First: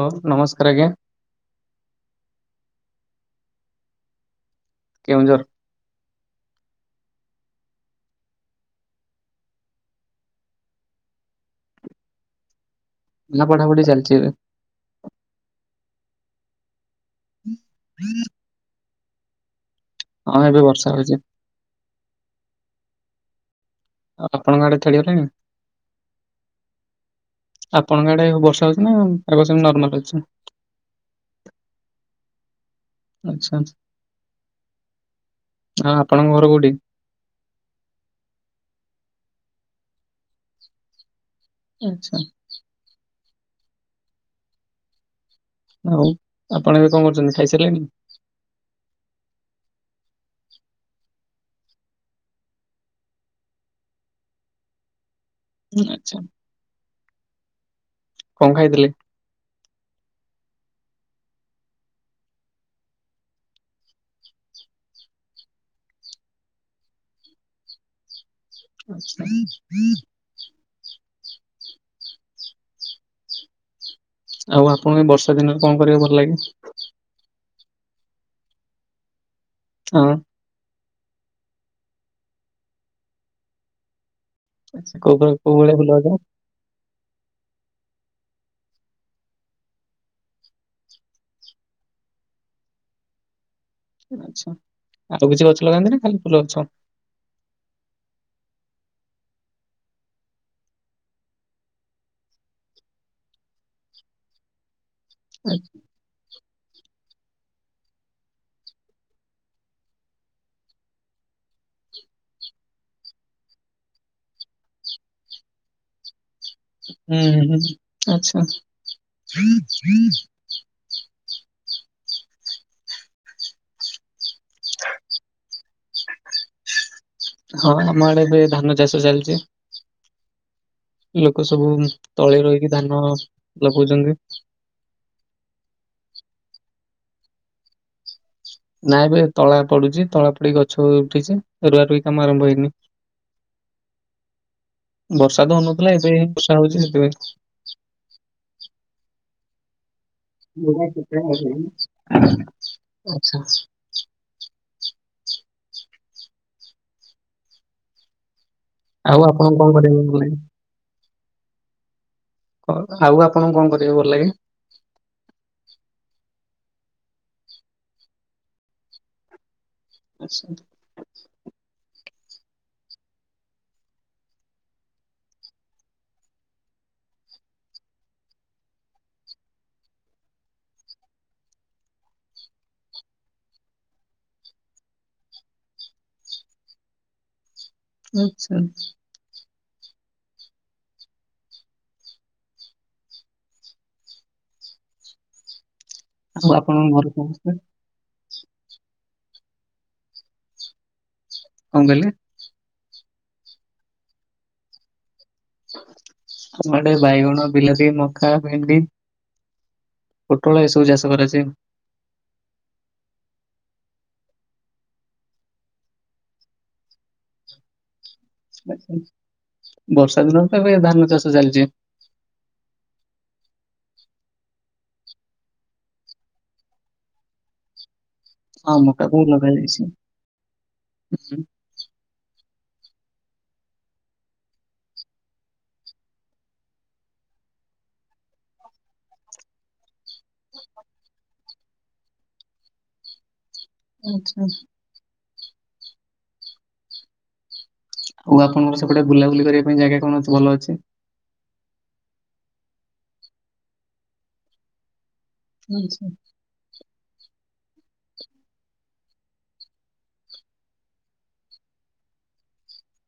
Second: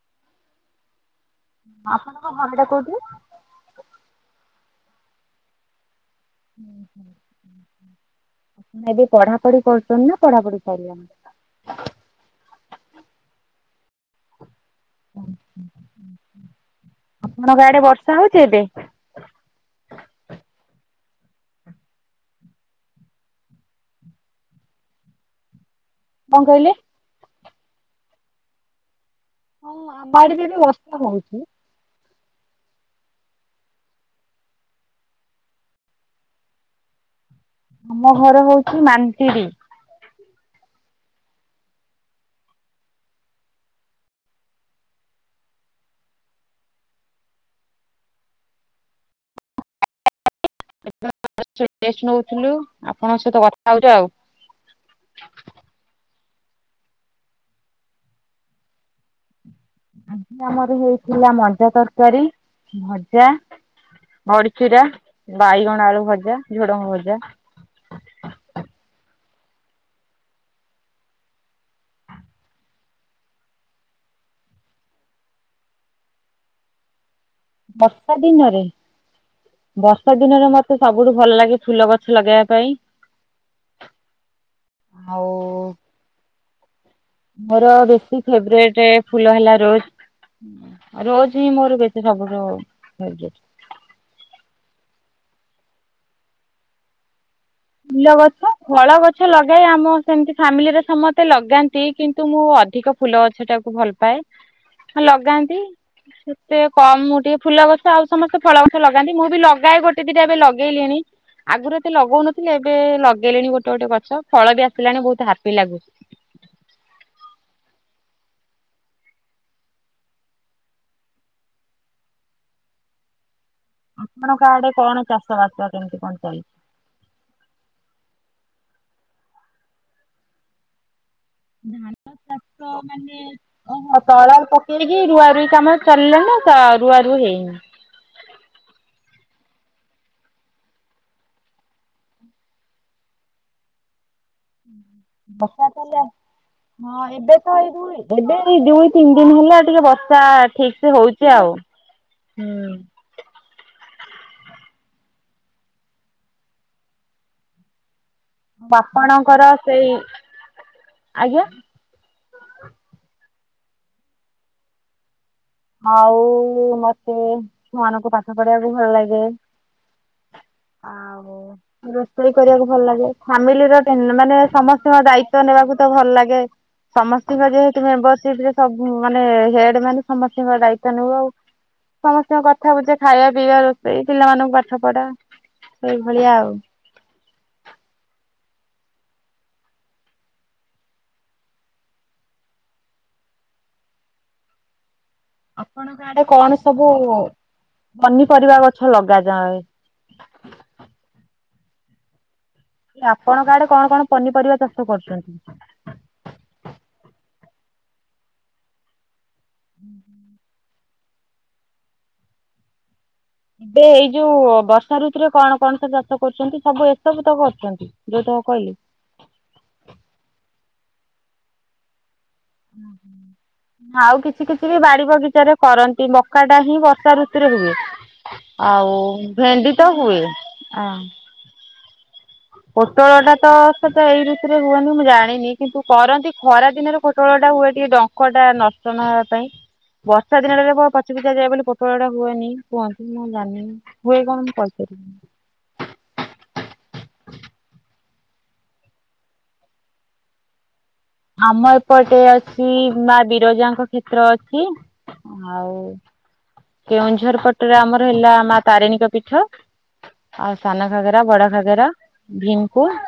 Hello. ନମସ୍କାର ଆଜ୍ଞା। ଆପଣଙ୍କ ଘର ଟା କୋଉଠି? କେଉଁଝର୍। ଆପଣ ଏବେ ପଢାପଢି କରୁଛନ୍ତି ନା ପଢାପଢି ସରିଲାନି? ନା ପଢା ପଢି ଚାଲିଛି ଏବେ। ଆପଣଙ୍କ ଗାଡେ ବର୍ଷା ହଉଛି ଏବେ? ହଁ ଏବେ ବର୍ଷା ହଉଛି। ଆଉ ଆପଣଙ୍କ ଆଡେଥେଳିଗଲେଣି? କଣ କହିଲେ? ଆପଣଙ୍କ ଆଡେ ବର୍ଷା ହଉଛି ନା? ପାଗ ସେମିତି ହଁ ନର୍ମାଲ ଅଛି? ଆମ ଆଡ଼େ ବି ଏବେ ବର୍ଷା ହେଉଛି। ଆଛା ଆ ଆପଣଙ୍କ ଘର କୋଉଠି? ଆମ ଘର ହଉଛି ମାନ୍ତିରି। ଆଚ୍ଛା। ଆଉ ଆପଣ ଏବେ କଣ କରୁଛନ୍ତି ଖାଇସାରିଲେଣି? ସେତେ ବେଳେ ଆମେ ଟେଷ୍ଟ ନଉଥିଲୁ ଆପଣଙ୍କ ସହିତ କଥା ହଉଛୁ ଆଉ। ହୁଁ ଆଚ୍ଛା। କଣ ଖାଇଥିଲେ? ଆଜି ଆମର ହେଇଥିଲା ମଜା ତରକାରୀ, ଭଜା ବଡ଼ିଚୁରା, ବାଇଗଣ ଆଳୁ ଭଜା, ଝୁଡଙ୍ଗ ଭଜା। ଆଛା ହଁ ହୁଁ। ଆଉ ଆପଣଙ୍କୁ ଏ ବର୍ଷା ଦିନରେ କଣ କରିବ ଭଲ ଲାଗେ? ବର୍ଷା ଦିନରେ ହଁ? ବର୍ଷା ଦିନରେ ମତେ ତେ ସବୁଠୁ ଭଲ ଲାଗେ ଫୁଲ ଗଛ ଲଗେଇବା ପାଇଁ। ଆ କ କୋଉ ଆଉ ଭଳିଆ ଫୁଲ ଗଛ? ମୋର ବେଶୀ ଫେବରିଟେ ଫୁଲ ହେଲା ରୋଜ। ରୋଜ ହିଁ ମୋର ବେଶୀ ସବୁଠୁ ଫେ ଆଛା ଆଉ କିଛି ଗଛ ଲଗାନ୍ତି ନା ଖାଲି ଫୁଲ ଗଛ? ଫୁଲ ଗଛ ଫଳ ଗଛ ଲଗାଇ ଆମ ସେମିତି ଫାମିଲିରେ ସମସ୍ତେ ଲଗାନ୍ତି କିନ୍ତୁ ମୁଁ ଅଧିକ ଫୁଲ ଗଛଟାକୁ ଭଲ ପାଏ। ହଁ ଲଗାନ୍ତି ଆଚ୍ଛା। ସେ କମ, ମୁଁ ଟିକେ ଫୁଲ ଗଛଟା ଆଉ ସମସ୍ତେ ଫଳ ଗଛ ଲଗାନ୍ତି, ମୁଁ ବି ଲଗାଏ ଗୋଟେ ଦିଟା ଏବେ ଲଗେଇଲିଣି। ଆଗୁରୁ ଏତେ ଲଗଉନଥିଲି, ଏବେ ଲଗେଇଲିଣି ଗୋଟେ ଗୋଟେ ଗଛ, ଫଳ ବି ଆସିଲାଣି ବହୁତ ହାପି ଲାଗୁଛି। ହୁଁ ହୁଁ, ଆଚ୍ଛା। ଆପଣଙ୍କ ଆଡେ କଣ ଚାଷବାସ, କେମିତି କଣ ଚାଲିଛି? ହଁ ଆମ ଆଡେ ଏବେ ଧାନ ଚାଷ ଚାଲିଚି। ଲୋକ ସବୁ ତଳି ରୁଇକି ଧାନ ଲଗଉଚନ୍ତି। ସିଆଡ଼େ କି ରୁଆ ରୁଇ କାମ ଚାଲିଲା ନା ତ ରୁଆ ରୁଇ ହେଇନି। ନାଇଁ ବା ଏବେ ତଳା ପଡୁଚି, ତଳା ପଡିି ଗଛ ଉଠିଛି, ରଆ ରୁଇ କାମ ଆରମ୍ଭ ହେଇନି। ତ ବର୍ଷା ହଉନଥିଲା ତାହେଲେ ଏବେ ହିଁ ବର୍ଷା ହଉଛି ହଁ ସେଥିପାଇଁ। ଏବେ ଏବେ ଏଇ ଦୁଇ ତିନି ଦିନ ହେଲା ଟିକେ ବର୍ଷା ର୍ଷା ଠିକସେ ହଉଛି ଆଉ ହୁଁ। ଆଚ୍ଛା ଆଚ୍ଛା। ଆଉ ଆପଣଙ୍କର ଆପଣଙ୍କୁ କଣ ସେଇ, କରିବାକୁ ଭଲ ଲାଗେ ଆଜ୍ଞା? ହଁ, ଆଉ ଆପଣଙ୍କୁ କଣ କରିବାକୁ ଭଲ ଲାଗେ? ଆଉ ମତେ ଛୁଆମାନଙ୍କୁ ପାଠ ପଢେଇବାକୁ ଭଲ ଲାଗେ ଆସନ୍ତୁ। ଆଉ ରୋଷେଇ କରିବାକୁ ଭଲଲାଗେ। ଫ୍ୟାମିଲିର ଟେ ମାନେ ସମସ୍ତଙ୍କ ଦାୟିତ୍ଵ ନେବାକୁ ତ ଭଲ ଲାଗେ। ସମସ୍ତିଙ୍କ ଯେହେତୁ ମେମ୍ବରସିପରେ ସବୁ ମାନେ ହେଡ୍ ମାନେ ସମସ୍ତିଙ୍କର ଦାୟିତ୍ଵ ନେବୁ ଆଉ। ସମସ୍ତିଙ୍କ କଥା ବୁଝେ, ଖାଇବା, ପିଇବା, ରୋଷେଇ, ପିଲାମାନଙ୍କୁ ପାଠପଢା ସେଇଭଳିଆ ଆଉ। ଆଚ୍ଛା ଆଚ୍ଛା। ଆପଣଙ୍କ ଆଡେ ଆଉ କଣ ଆପଣଙ୍କ ସବୁ ଘରେ ସମସ୍ତେ ପନିପରିବା ଗଛ ଲଗାଯାଏ? କଣ କହିଲେ? ଆପଣଙ୍କ ଆଡେ କଣ କଣ ପନିପରିବା ଚାଷ କରୁଛନ୍ତି? ଆମ ଆଡେ ବାଇଗଣ, ବିଲାତି, ମକା, ଭେଣ୍ଡି ପୋଟଳ ଏସବୁ ଚାଷ କରାଯାଏ। ଏ ଏଇ ଯୋଉ ବର୍ଷାଋତୁରେ କଣ କଣ ସବୁ ଚାଷ କରୁଛନ୍ତି? ସବୁ ଏସବୁ ତ କରୁଛନ୍ତି, ଯୋଉ ତ ଆଚ୍ଛା ଆଚ୍ଛା। ବର୍ଷାଦିନରେ ତ ଏବେ ଧାନ ଚାଷ ଚାଲିଚି। ହୁଁ ହୁଁ। ଆଉ କିଛି କିଛି ବି ବାଡି ବଗିଚାରେ କରନ୍ତି। ମକାଟା ହିଁ ବର୍ଷାଋତୁରେ ହୁଏ। ଆଉ ମକା କୁ ଲଗା ଭେଣ୍ଡି ଯାଇଛି। ତ ହୁଏ। ଆଁ ପୋଟଳଟା ତ ସେ ତ ଏଇ ଋତୁରେ ହୁଏନି ମୁଁ ଜାଣିନି କିନ୍ତୁ କରନ୍ତି, ଖରା ଦିନରେ ପୋଟଳଟା ହୁଏ ଟିକେ ଡଙ୍କ ଙ୍କଟା ନଷ୍ଟ ନହବା ପାଇଁ। ବର୍ଷାଦିନରେ ରହିବ ପଚିପୁଚା ଯାଏ ବୋଲି ପୋଟଳଟା ହୁଏନି, କୁହନ୍ତି ମୁଁ ଜାଣିନି। ହୁଏ ଆଚ୍ଛା କଣ ମୁଁ କହିପାରିବିନି। ଆଉ ଆପଣଙ୍କର ସେପଟେ ବୁଲାବୁଲି କରିବା ପାଇଁ ଜାଗା କଣ ଅଛି ଭଲ ଅଛି? ଆମ ଏପଟେ ଅଛି ମା ବିରଜାଙ୍କ କ୍ଷେତ୍ର ଅଛି ଆଉ ଆଚ୍ଛା କେଉଁଝର ପଟରେ ଆମର ହେଲା ମା ତାରିଣୀଙ୍କ ପୀଠ ଆଉ ସାନଘାଗରା, ବଡଘାଗରା, ଭୀମକୁଣ୍ଡ୍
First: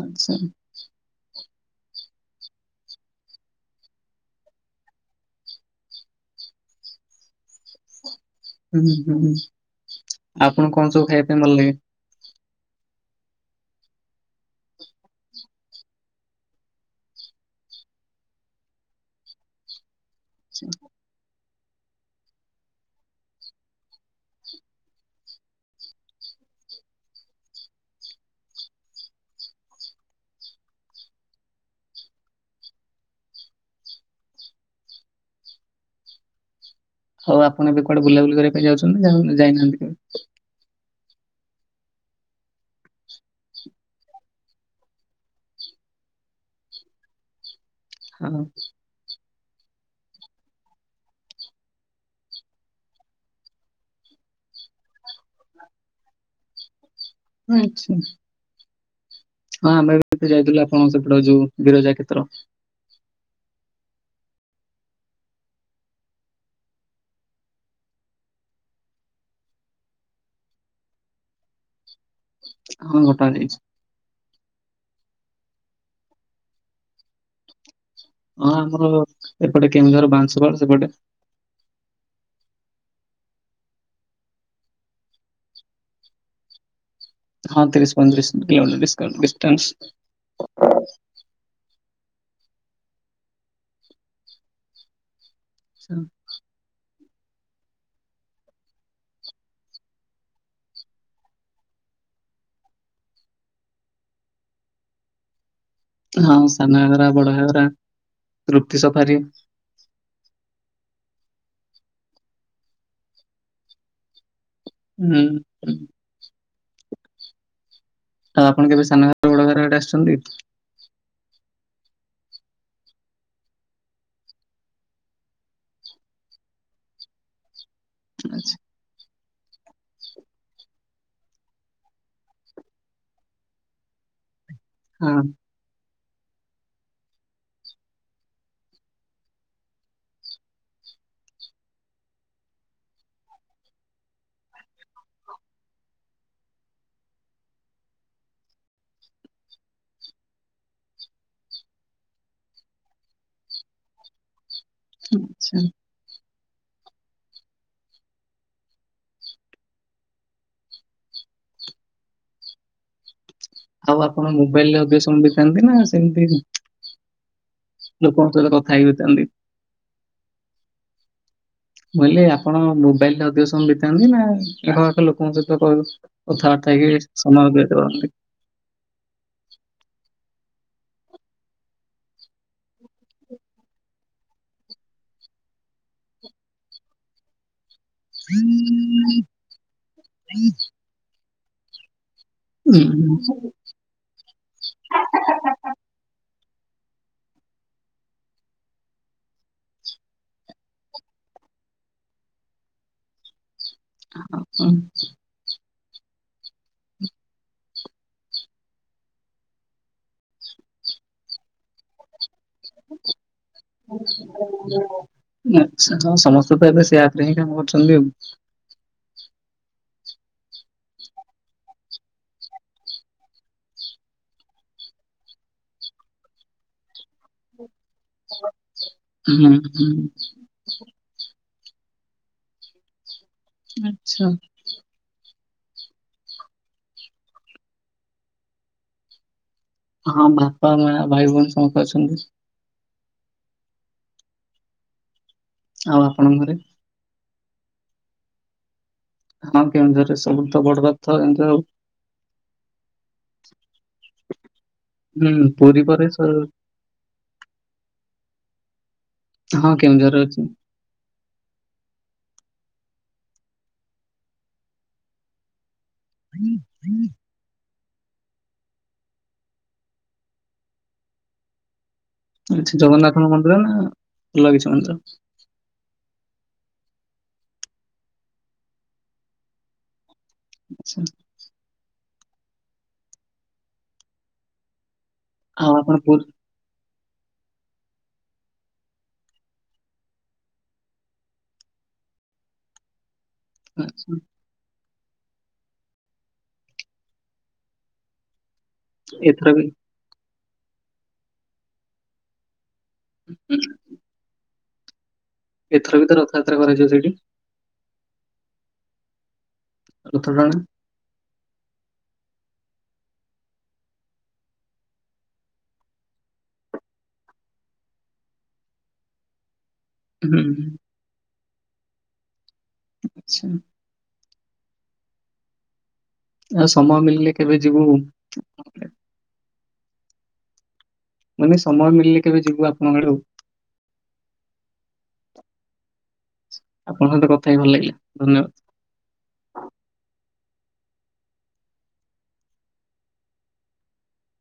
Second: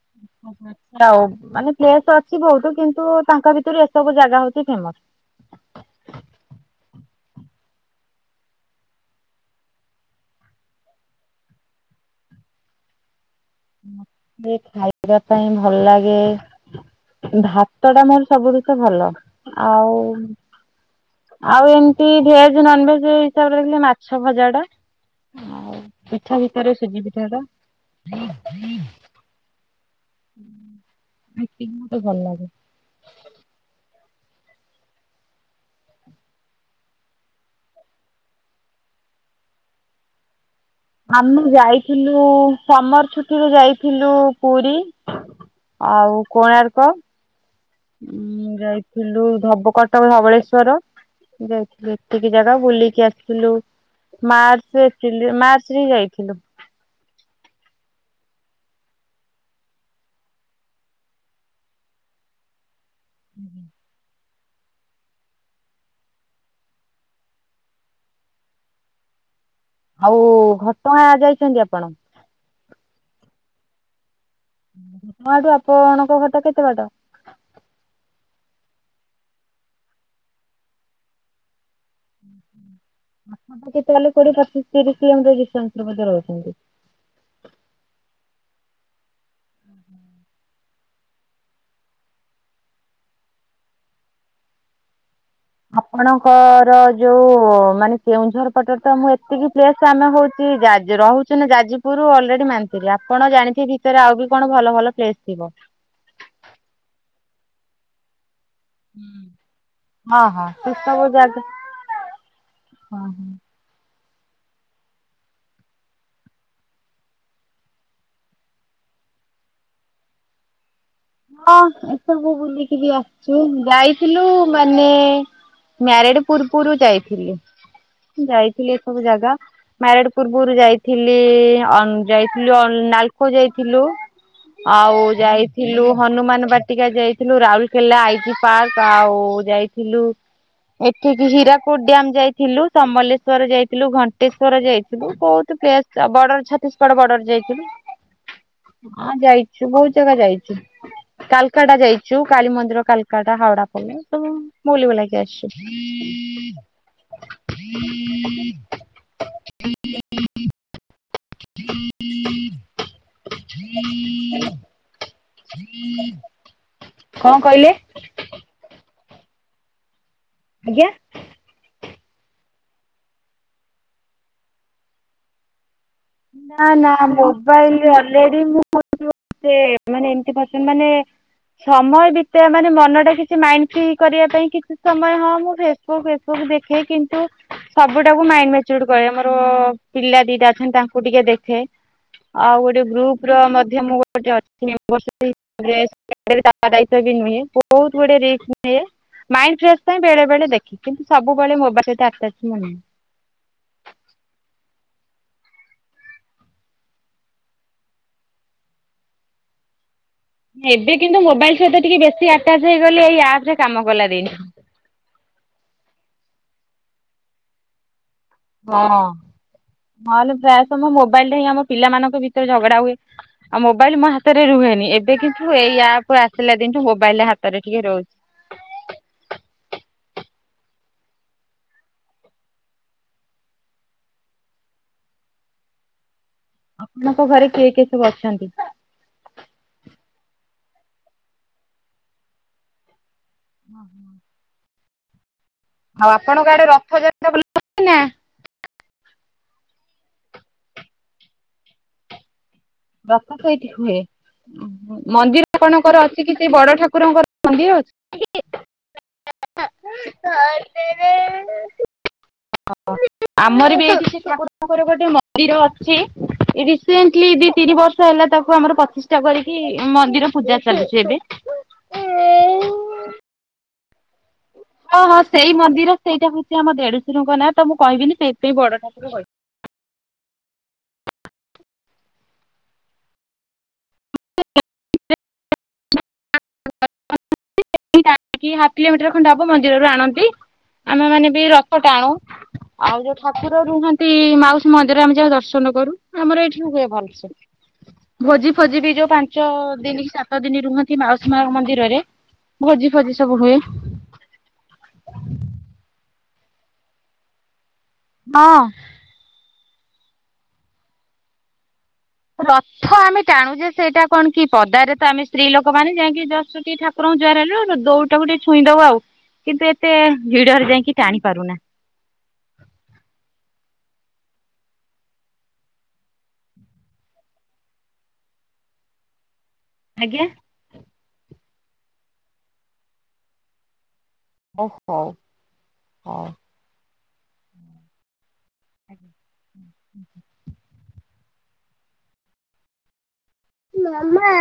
ଆଚ୍ଛା। ଆଚ୍ଛା ହଉ। ମାନେ ପ୍ଲେସ୍ ଅଛି ବହୁତ କିନ୍ତୁ ତାଙ୍କ ଭିତରୁ ଏସବୁ ଜାଗା ହଉଛି ଫେମସ୍। ହୁଁ ହୁଁ। ଆପଣଙ୍କୁ କଣ ସବୁ ଖାଇବା ପାଇଁ ଭଲ ଲାଗେ? ମତେ ଖାଇବା ପାଇଁ ଭଲ ଲାଗେ ଭାତଟା ମୋର ସବୁଠୁ ତ ଭଲ। ଆଉ ସେଇଆ ଆଉ ଏମତି ଭେଜ୍ ନନ୍ ଭେଜ୍ ହିସାବରେ ଦେଖିଲେ, ମାଛ ଭଜାଟା ଆଉ ପିଠା ଭିତରେ ସୁଜି ପିଠାଟା ଏତିକି ମତେ ଭଲ ଲାଗେ। ହଉ ଆପଣ ଏବେ କୁଆଡେ ବୁଲାବୁଲି କରିବା ପାଇଁ ଯାଉଛନ୍ତି ନା ଯାଇ ଯାଇନାହାନ୍ତି କେବେ? ଆମେ ଯାଇଥିଲୁ ସମର୍ ଛୁଟିରେ ଯାଇଥିଲୁ ପୁରୀ। ଆଉ କୋଣାର୍କ ହଁ ଉଁ ଡ୍ରାଇଫ। ଥିଲୁ ଧବ କଟକ ଧବଳେଶ୍ଵର। ଯାଇଥିଲୁ ଏତିକି ଜାଗା ବୁଲିକି ଆସିଥିଲୁ ମାର୍ଚ୍ଚ ଏପ୍ରିଲ୍ ରେ ମାର ଚ ରେ ଯାଇଥିଲୁ। ଆଚ୍ଛା। ହଁ ଆମେ ବି ତ ଯାଇଥିଲୁ ଆପଣଙ୍କ ସେପଟେ ଯୋଉ ବିିରଜା କ୍ଷେତ୍ର। ହୁଁଁ ହୁଁ। ଆଉ ଘଟଗାଁ ଯାଇଛନ୍ତି ଆପଣ? ହଁ ଘଟଗାଁ ଯାଇଛି। ତାଠୁ ଆପଣଙ୍କ ଘରଟା କେତେ ବାଟ? ହଁ ଆମର ଏପଟେ କେଉଁଝର ବାଂଶ ପାଳ ସେପଟେ। ହୁଁ ହୁଁ [inaudible] ଆପଣ ବୋଧେ ତାହେଲେ କୋଡିଏ ପଚିଶ ତିରିଶ ଏମିତିଆ ଡିସଟାନ୍ସ ରେ ବୋଧେ ରହୁଛନ୍ତି। ହଁ ତିରିଶ ପଇଁତିରିଶ କିଲୋମିଟର ଡିସକାଉଣ୍ଟ ଡିସଟାନ୍ସ। ଆପଣ। କ ର ଯୋଉ ମାନେ କେଉଁଝର ପଟରେ ତ ମୁଁ ଏତିକି ପ୍ଲେସ ଆମେ ହଉଛି ଜାଜ୍ ରହୁ। ଚୁ ନା ଯାଜପୁରରୁୁ ଅଲରେଡି ମାନ୍ତିରି ଆପଣ ଜାଣିଥିବେ ଭିତରେ ଆଉ ବି କଣ ଭଲ ଭଲ ପ୍ଲେସ ଥିବ। ହଁ ସାନ ଘାଘରା ବଡ ଘାଘରା। ହୁଁ ହଁ ହଁ ସସ୍ତା ବ ଜାଗା ହଁ ହଁ। ହୁଁ। ଆଉ ଆପଣ କେବେ ସାନ ଘାଘରା ବଡ ଘାଘରା ଆଡେ ଆସିଛନ୍ତି? ହଁ ଏସବୁ ବୁଲିକିରି ଆସିଛୁ ଯାଇଥିଲୁ ମାନେ। ମ୍ୟାରେଡ ପୂର୍ବରୁ ଯାଇଥିଲୁ ଆଚ୍ଛା ଯାଇଥିଲି ଏ ସବୁ ଜାଗା। ମ୍ୟାରେଡ ପୂର୍ବରୁ ଯାଇଥିଲି ଅନ ଯାଇଥିଲୁ ଅନ ନାଲକୋ ଯାଇଥିଲୁ। ଆଉ ହଁ ଯାଇଥିଲୁ। ହନୁମାନ ବାଟିକା ଯାଇଥିଲୁ ରାଉଲକେଲା ଆଇ ଜି ପାର୍କ ଆଉ ଯାଇଥିଲୁ। ଏଠିକି ହୀରାକୁଦ ଡ୍ୟାମ ଯାଇଥିଲୁ ସମଲେଶ୍ୱର ଯାଇଥିଲୁ ଘଣ୍ଟେଶ୍ଵର ଯାଇଥିଲୁ ବହୁତ ପ୍ଲେସ। ସା ବର୍ଡର ଛତିଶଗଡ ବର୍ଡର ଯାଇଥିଲୁ ହଁ ଯାଇଛୁ ବହୁତ ଜାଗା ଯାଇଛୁ। କାଲକାଟା ଯାଇଛୁ କାଳୀମନ୍ଦିର କାଲକାଟା ହାଉଡା ପୋଲ ସବୁ। ବୁଲି ବୁଲାକି ଆଚ୍ଛା। ଆସିଛୁ। ହ ହ [inaudible] ହ [inaudible] ଆଉ ଆପଣ ମୋବାଇଲରେ ଅଧିକ ସମୟ ବିତାନ୍ତି ନା ସେମିତି ନୁହ କଣ କହିଲେ ମୋ ଆପଣ ସହିତ କଥା ହେଇ ହୋଇଥାନ୍ତି। ଆଜ୍ଞା। ମୁଁ କହିଲି ଆପଣ ମୋବାଇଲରେ ଅଧିକ ସମୟ ବିତାନ୍ତି ନା ଆଖ ପାଖ ଲୋକଙ୍କ ସହିତ କ ନା କଥାବାର୍ତ୍ତା ନା ହେଇକି ସମୟ ବିତେଇ ମୋବାଇଲରେ ପାରନ୍ତି? ଅଲରେଡି ମୁଁ। ମୋର ସେ ମାନେ ଏମିତି [unintelligible] ମାନେ। ସମୟ ବିତେଇଆ ମାନେ ମନ ଟା କିଛି ମାଇଣ୍ଡ ଫ୍ରି କରିବା ପାଇଁ କିଛି ସମୟ ହଁ ମୁଁ ଫେ ଫେସବୁକ୍ ଏ ସବୁ ଦେଖେ କିନ୍ତୁ। ସବୁଟାକୁ ମାଇଣ୍ଡ ମ୍ୟାଚୁଡ କରେ ମୋର ପିଲା ଦିଟା ଅଛନ୍ତି ତାଙ୍କୁ ଟିକେ ଦେଖେ। ଆଉ ଉଁ ଗୋଟେ ଗ୍ରୁପ ର ମଧ୍ୟ ମୁଁ ଗୋଟେ ଅଛି ମେମ୍ବରସ ବି। ତା ପରେ [inaudible] ତା ଦାୟିତ୍ୱ ବି ନିଏ ବହୁତ୍ ଗୁଡେ ରିସ୍କ୍ ନିଏ। ମାଇଣ୍ଡ ଫ୍ରେଶସ୍ ପାଇଁ ବେଳେବେଳେ ଦେଖେ କିନ୍ତୁ ସବୁବେଳେ ମୋବାଇଲ ସହିତ ଆଟାଚ ମୁଁ ନୁହେଁ। ଆ ଅ ଉଁ। ଏବେ କିନ୍ତୁ ମୋବାଇଲ୍ ସହିତ ଟିକେ ବେଶୀ ଆଟାଚ୍ ହେଇଗଲି ଏଇ ଆପ ରେ କାମ କଲା ଦିନ। ହଁ [inaudible] ଆଚ୍ଛା ହଁ ସମସ୍ତେ ତ ଏବେ ସେ ଆପରେ ହିଁ କାମ କରୁଛନ୍ତି ଆଉ। ହଁ ନହେଲେ ପ୍ରାୟ ସମୟ ମୋବାଇଲ ରେ ହିଁ ଆମ ପିଲାମାନଙ୍କ ଭିତରେ ଝଗଡା ହୁଏ। ଆଉ ମୋବାଇଲ ମୋ ହାତରେ ରୁହେନି ଏବେ କିନ୍ତୁ ଏଇଆପ ଆସିଲା ଦିନଠୁ ମୋବାଇଲ ହାତରେ ଟିକେ ରହୁଛି। ହୁଁ ହୁଁ। ଆଚ୍ଛା। ଆପଣଙ୍କ ଘରେ କିଏ କିଏ ସବୁ ଅଛନ୍ତି? ହଁ ବାପା ମା ଭାଇ ଭଉଣୀ ସମସ୍ତେ ଅଛନ୍ତି। ଓ ହୋ [inaudible] ଆଉ ଆପଣଙ୍କ ଆଡେ ରଥଯାତ୍ରା ବୁଲା ହୁଏନା? ହଁ କେଉଁଝରରେ ସବୁଠୁ ତ ବଡ ଯାତ୍ରା [inaudible] ରଥ ସେଇଠି ହୁଏ ହୁଁ ମନ୍ଦିର ପୁରୀ ଆପଣଙ୍କର ପରେ ଅଛି କି ସ- ସେ ବଡ ଠାକୁରଙ୍କର କନ ଦିଅ ହଉଛି ହଁ କେଉଁଝରରେ ଅଛି। [unintelligible] ଖଟରେ ଆମର ବି ଏଇଠି [unintelligible] ଠାକୁର ଙ୍କ ରଗୋଟେ ମନ୍ଦିର ଅଛି। ରିସେଣ୍ଟଲି ଦି ତିନି ବର୍ଷ ହେଲା ତାକୁ ଆମର ପତିଷ୍ଠା କରିକି ମନ୍ଦିର ପୂଜା ଚାଲିଛି ଏବେ ଜଗନ୍ନାଥ ମନ୍ଦିର ନା ଅଲଗା କିଛି ମନ୍ଦିର। ଓହୋ ସେଇ ମନ୍ଦିର ସେଇଟା ହଉଛି ଆମ ଦେଢସୁର ନାଁ ତ ମୁଁ କହିବିନି, ସେଇଥିାଇଁ ବଡ ଠାକୁର କହି ଦେଲି। ଆଛା। [unintelligible] ହ, ଆପଣ ପୁର୍ [unintelligible] ହ ହାଫ କିଲୋ ମିଟର ଖଣ୍ଡେ ହବ ମନ୍ଦିର ରୁ ଆଣନ୍ତି। ଆମେ ମାନେ ବି ରଥ ଟାଣୁ ଆଉ ଯୋଉ ଠାକୁର ରୁହନ୍ତି ଆଚ୍ଛା ମାଉସୀ ମନ୍ଦିର ଆମେ ଯାଉ ଦର୍ଶନ କରୁ, ଆମର ଏଇଠି ହୁଏ ଭଲସେ ଭୋଜି ଫୋଜି ବି ଯୋଉ ପାଞ୍ଚ ଏଥର ବି ଦିନି କି ସାତ ଦିନି ରୁହନ୍ତି ମାଉସୀ ମା ମନ୍ଦିରରେ ଭୋଜି ଫୋଜି ସବୁ ହୁଏ। ଏଥର ବି ତ ରଥଯାତ୍ରା କରାଯିବ ସେଇଠି ହଁ। ରଥ ଟାଣେ। ରଥ ଆମେ ଟାଣୁ ଯେ ସେଇଟା କଣ କି ପଦାରେ ତ ଆମେ ସ୍ତ୍ରୀ ଲୋକମାନେ ଯାଇକି ଜଷ୍ଟ ଟିକେ ଠାକୁର ଠାକୁର ଙ୍କୁ ଜୁହାର ହେଲୁ ଦଉଡିଟାକୁ ଟିକେ ଛୁଇଁ ଦଉ ଆଉ କିନ୍ତୁ ଏତେ ହୁଁ ହୁଁ। ଭିଡରେ ଯାଇକି ଟାଣି ପାରୁନା। ଆଛା। ଆଉ ସମୟ ମିଳିଲେ କେବେ ଯିବୁ ଆଜ୍ଞା। ମାନେ ସମୟ ମିଳିଲେ କେବେ ଯିବୁ ଆପଣଙ୍କ ଆଡୁ ଓ ହୋ ହଉ। ଆପଣଙ୍କ ସହିତ କଥା ହେଇ କି ଭଲ ଲାଗିଲା ଧନ୍ୟବାଦ। [unintelligible] ମାମା।